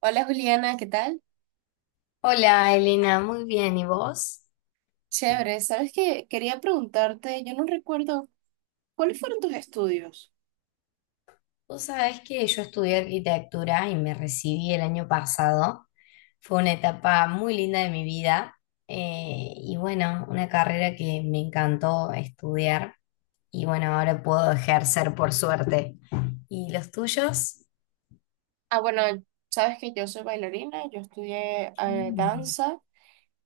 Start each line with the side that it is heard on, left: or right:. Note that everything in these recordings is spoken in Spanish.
right: Hola, Juliana, ¿qué tal?
left: Hola Elena, muy bien. ¿Y vos?
right: Chévere. ¿Sabes qué? Quería preguntarte, yo no recuerdo, ¿cuáles fueron tus estudios?
left: Vos sabés que yo estudié arquitectura y me recibí el año pasado. Fue una etapa muy linda de mi vida, y bueno, una carrera que me encantó estudiar y bueno, ahora puedo ejercer por suerte. ¿Y los tuyos?
right: Ah, bueno, sabes que yo soy bailarina, yo estudié
left: Mm.
right: danza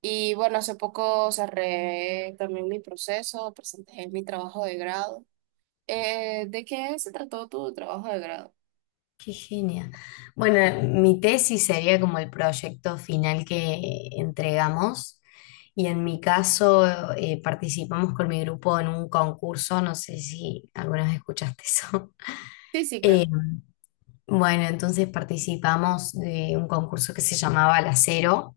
right: y bueno, hace poco cerré también mi proceso, presenté mi trabajo de grado. ¿De qué se trató tu trabajo de grado?
left: Qué genia. Bueno, mi tesis sería como el proyecto final que entregamos, y en mi caso participamos con mi grupo en un concurso. No sé si alguna vez escuchaste eso.
right: Sí, sí, claro.
left: Eh, bueno, entonces participamos de un concurso que se llamaba La Cero,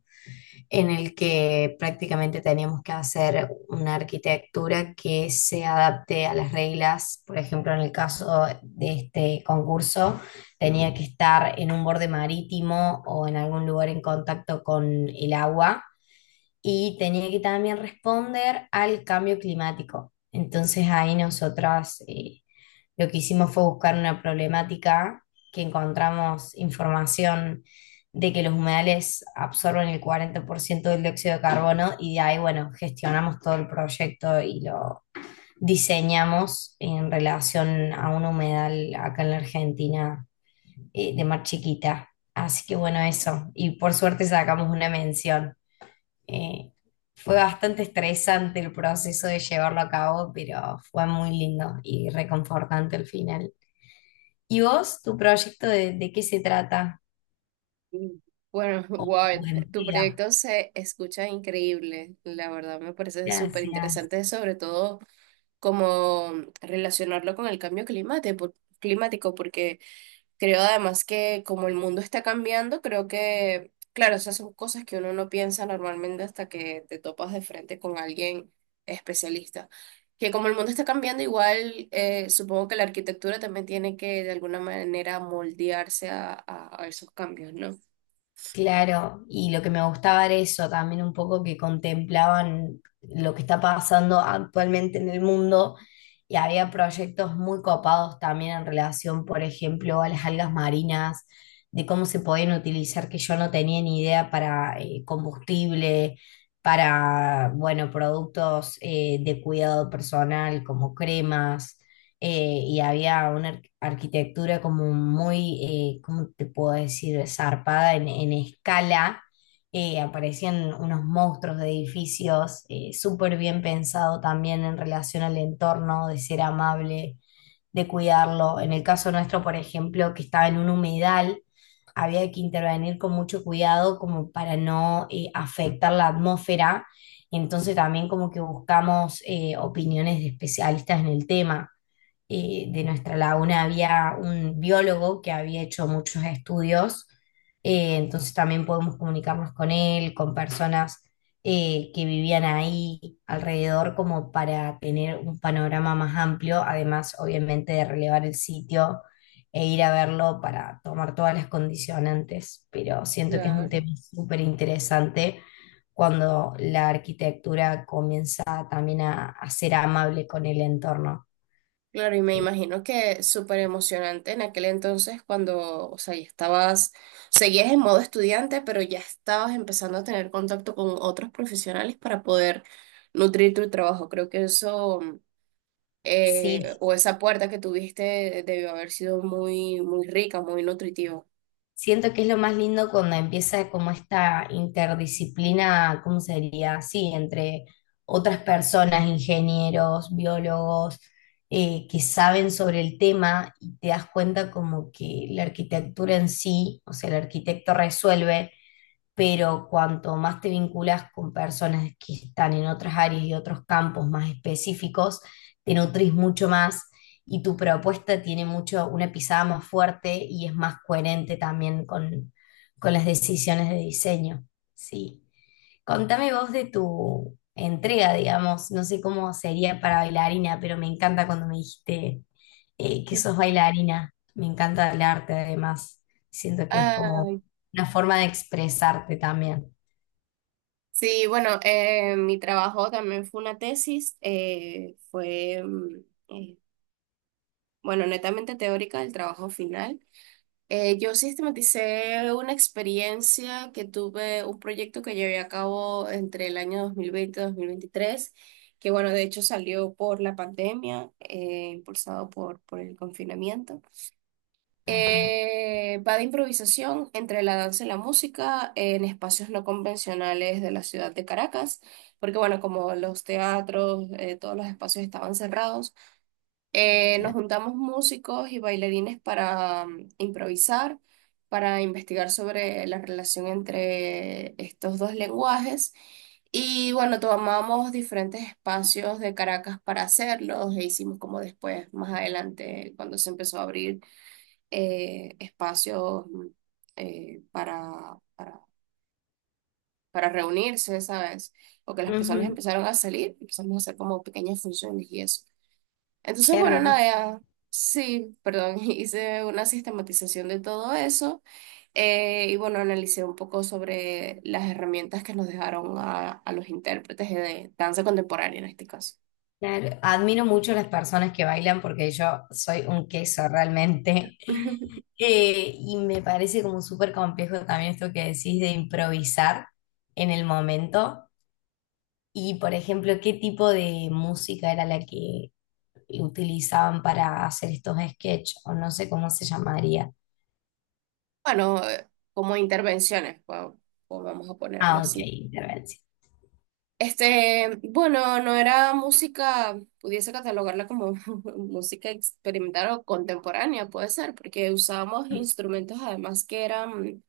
left: en el que prácticamente teníamos que hacer una arquitectura que se adapte a las reglas. Por ejemplo, en el caso de este concurso, tenía que estar en un borde marítimo o en algún lugar en contacto con el agua, y tenía que también responder al cambio climático. Entonces ahí nosotras, lo que hicimos fue buscar una problemática, que encontramos información de que los humedales absorben el 40% del dióxido de carbono. Y de ahí, bueno, gestionamos todo el proyecto y lo diseñamos en relación a un humedal acá en la Argentina, de Mar Chiquita. Así que bueno, eso. Y por suerte sacamos una mención. Eh, Fue bastante estresante el proceso de llevarlo a cabo, pero fue muy lindo y reconfortante al final. ¿Y vos, tu proyecto, de qué se trata?
right: Mm, Bueno,
left: Oh,
right: wow,
left: buen
right: tu
left: día.
right: proyecto se escucha increíble, la verdad me parece súper
left: Gracias.
right: interesante, sobre todo como relacionarlo con el cambio climático, climático, porque creo además que como el mundo está cambiando, creo que, claro, esas son cosas que uno no piensa normalmente hasta que te topas de frente con alguien especialista. Que como el mundo está cambiando, igual supongo que la arquitectura también tiene que de alguna manera moldearse a esos cambios, ¿no?
left: Claro, y lo que me gustaba era eso, también un poco que contemplaban lo que está pasando actualmente en el mundo. Y había proyectos muy copados también en relación, por ejemplo, a las algas marinas, de cómo se podían utilizar, que yo no tenía ni idea, para combustible, para, bueno, productos de cuidado personal como cremas. Y había una arquitectura como muy, ¿cómo te puedo decir?, zarpada en escala. Aparecían unos monstruos de edificios, súper bien pensado también en relación al entorno, de ser amable, de cuidarlo. En el caso nuestro, por ejemplo, que estaba en un humedal, había que intervenir con mucho cuidado como para no afectar la atmósfera. Entonces también como que buscamos opiniones de especialistas en el tema. De nuestra laguna había un biólogo que había hecho muchos estudios, entonces también podemos comunicarnos con él, con personas que vivían ahí alrededor, como para tener un panorama más amplio, además obviamente de relevar el sitio e ir a verlo para tomar todas las condicionantes. Pero siento que es un
right: Claro.
left: tema súper interesante cuando la arquitectura comienza también a ser amable con el entorno.
right: Claro, y me
left: ¿Sí?
right: imagino que súper emocionante en aquel entonces cuando, o sea, ya estabas, seguías en modo estudiante, pero ya estabas empezando a tener contacto con otros profesionales para poder nutrir tu trabajo. Creo que eso,
left: Sí,
right: o esa puerta que tuviste debió haber sido muy, muy rica, muy nutritiva.
left: siento que es lo más lindo cuando empieza como esta interdisciplina. ¿Cómo sería? Sí, entre otras personas, ingenieros, biólogos, que saben sobre el tema, y te das cuenta como que la arquitectura en sí, o sea, el arquitecto resuelve, pero cuanto más te vinculas con personas que están en otras áreas y otros campos más específicos, te nutrís mucho más y tu propuesta tiene mucho, una pisada más fuerte y es más coherente también con las decisiones de diseño. Sí. Contame vos de tu entrega, digamos. No sé cómo sería para bailarina, pero me encanta cuando me dijiste que sos bailarina. Me encanta el arte además, siento que es como
right: Ay,
left: una forma de expresarte también.
right: sí, bueno, mi trabajo también fue una tesis, bueno, netamente teórica, el trabajo final. Yo sistematicé una experiencia que tuve, un proyecto que llevé a cabo entre el año 2020 y 2023, que bueno, de hecho salió por la pandemia, impulsado por el confinamiento.
left: Ajá,
right: Va de improvisación entre la danza y la música en espacios no convencionales de la ciudad de Caracas, porque bueno, como los teatros, todos los espacios estaban cerrados. Nos
left: claro.
right: juntamos músicos y bailarines para improvisar, para investigar sobre la relación entre estos dos lenguajes. Y bueno, tomamos diferentes espacios de Caracas para hacerlos e hicimos como después, más adelante, cuando se empezó a abrir espacios eh, para, para, para reunirse, ¿sabes? O que las personas
left: Ujú.
right: empezaron a salir, empezamos a hacer como pequeñas funciones y eso.
left: Qué
right: Entonces, bueno, nada,
left: hermoso.
right: sí, perdón, hice una sistematización de todo eso y bueno, analicé un poco sobre las herramientas que nos dejaron a los intérpretes de danza contemporánea en este caso.
left: Claro. Admiro mucho las personas que bailan porque yo soy un queso realmente. Y me parece como súper complejo también esto que decís, de improvisar en el momento. Y, por ejemplo, ¿qué tipo de música era la que utilizaban para hacer estos sketches? O no sé cómo se llamaría.
right: Bueno, como intervenciones, o vamos a ponerlo
left: Ah, ok,
right: así.
left: intervención.
right: Este, bueno, no era música, pudiese catalogarla como música experimental o contemporánea, puede ser, porque usábamos instrumentos además que eran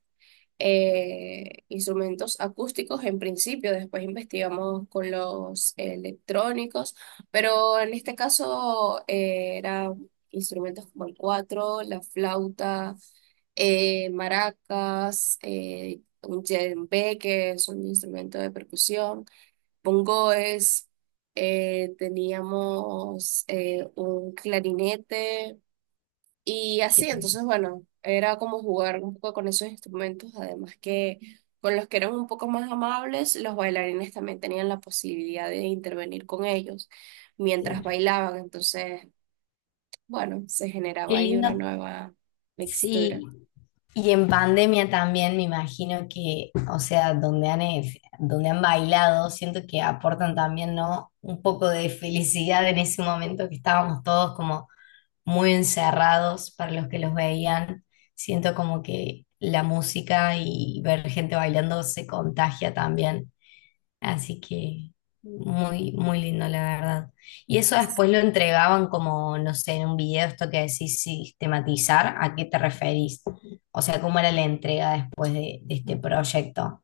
right: instrumentos acústicos en principio, después investigamos con los electrónicos, pero en este caso eran instrumentos como el cuatro, la flauta, maracas, un djembe, que es un instrumento de percusión, bongoes, teníamos un clarinete. Y así,
left: Qué,
right: entonces, bueno, era como jugar un poco con esos instrumentos, además que con los que eran un poco más amables, los bailarines también tenían la posibilidad de intervenir con ellos mientras
left: claro.
right: bailaban, entonces, bueno, se
left: Qué
right: generaba ahí una
left: lindo.
right: nueva mixtura.
left: Sí, y en pandemia también me imagino que, o sea, donde han bailado, siento que aportan también, ¿no? Un poco de felicidad en ese momento que estábamos todos como muy encerrados, para los que los veían. Siento como que la música y ver gente bailando se contagia también. Así que muy, muy lindo, la verdad. Y eso después lo entregaban como, no sé, en un video, esto que decís sistematizar, ¿a qué te referís? O sea, ¿cómo era la entrega después de este proyecto?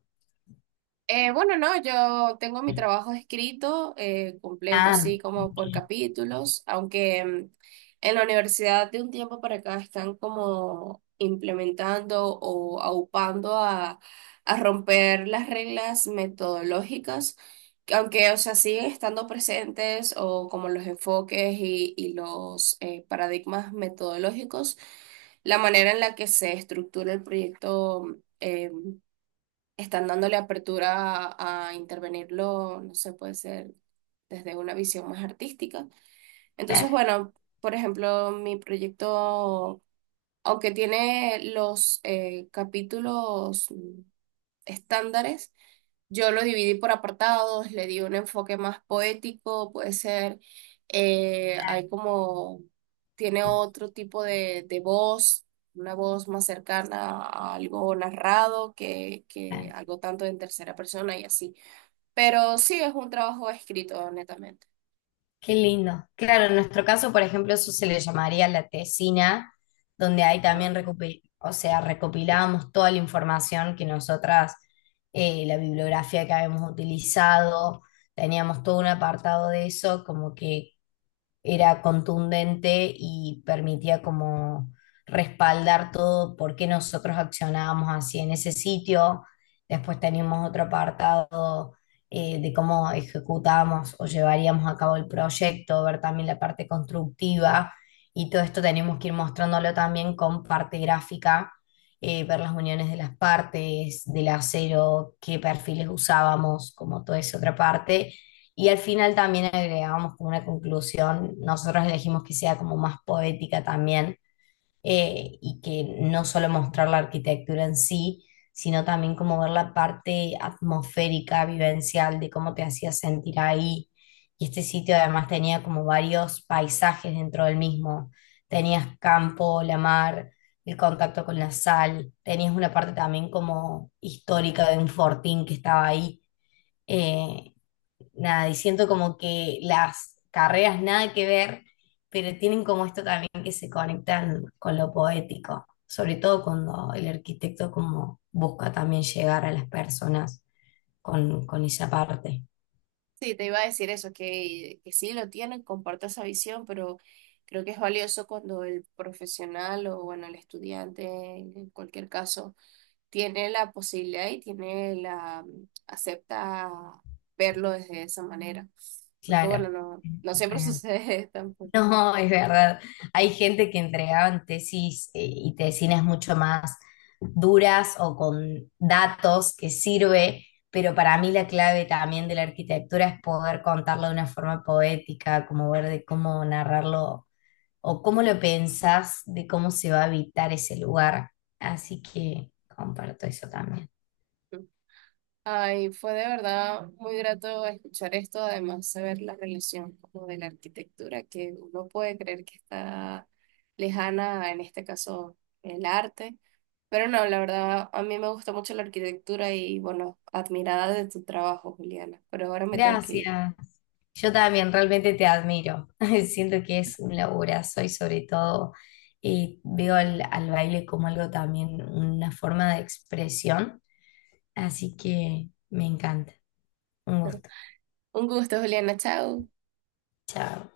right: Bueno, no, yo tengo mi trabajo escrito, completo,
left: Ah,
right: así como por capítulos, aunque en la universidad de un tiempo para acá están como implementando o aupando a romper las reglas metodológicas, que aunque, o sea, siguen estando presentes o como los enfoques y los paradigmas metodológicos, la manera en la que se estructura el proyecto. Están dándole apertura a intervenirlo, no sé, puede ser desde una visión más artística. Entonces,
left: claro,
right: bueno, por ejemplo, mi proyecto, aunque tiene los capítulos estándares, yo lo dividí por apartados, le di un enfoque más poético, puede ser, hay como, tiene otro tipo de voz, una voz más cercana a algo narrado que
left: claro.
right: algo tanto en tercera persona y así. Pero sí es un trabajo escrito, netamente.
left: Qué lindo. Claro, en nuestro caso, por ejemplo, eso se le llamaría la tesina, donde ahí también
right: Ajá.
left: o sea, recopilábamos toda la información que nosotras, la bibliografía que habíamos utilizado. Teníamos todo un apartado de eso, como que era contundente y permitía como respaldar todo por qué nosotros accionábamos así en ese sitio. Después teníamos otro apartado, de cómo ejecutábamos o llevaríamos a cabo el proyecto, ver también la parte constructiva, y todo esto teníamos que ir mostrándolo también con parte gráfica, ver las uniones de las partes, del acero, qué perfiles usábamos, como toda esa otra parte. Y al final también agregamos como una conclusión, nosotros elegimos que sea como más poética también, y que no solo mostrar la arquitectura en sí, sino también como ver la parte atmosférica, vivencial, de cómo te hacía sentir ahí. Y este sitio además tenía como varios paisajes dentro del mismo. Tenías campo, la mar, el contacto con la sal, tenías una parte también como histórica de un fortín que estaba ahí. Eh, Nada, y siento como que las carreras nada que ver, pero tienen como esto también que se conectan con lo poético, sobre todo cuando el arquitecto como busca también llegar a las personas con esa parte.
right: Sí, te iba a decir eso, que sí lo tienen, comparto esa visión, pero creo que es valioso cuando el profesional o, bueno, el estudiante, en cualquier caso tiene la posibilidad y tiene la, acepta verlo desde esa manera. Porque bueno,
left: Claro,
right: no,
left: es
right: no siempre
left: real.
right: sucede tampoco.
left: No, es verdad. Hay gente que entregaban tesis, y tesinas mucho más duras o con datos que sirve, pero para mí la clave también de la arquitectura es poder contarlo de una forma poética, como ver de cómo narrarlo o cómo lo pensás, de cómo se va a habitar ese lugar. Así que comparto eso también.
right: Ay, fue de verdad muy grato escuchar esto, además saber la relación como de la arquitectura, que uno puede creer que está lejana, en este caso el arte, pero no, la verdad a mí me gusta mucho la arquitectura y bueno, admirada de tu trabajo, Juliana, pero ahora me tengo que ir.
left: Gracias. Yo también realmente te admiro. Siento que es un laburazo, y sobre todo, veo al, al baile como algo también, una forma de expresión. Así que me encanta. Un gusto.
right: Un gusto, Juliana, chao.
left: Chao.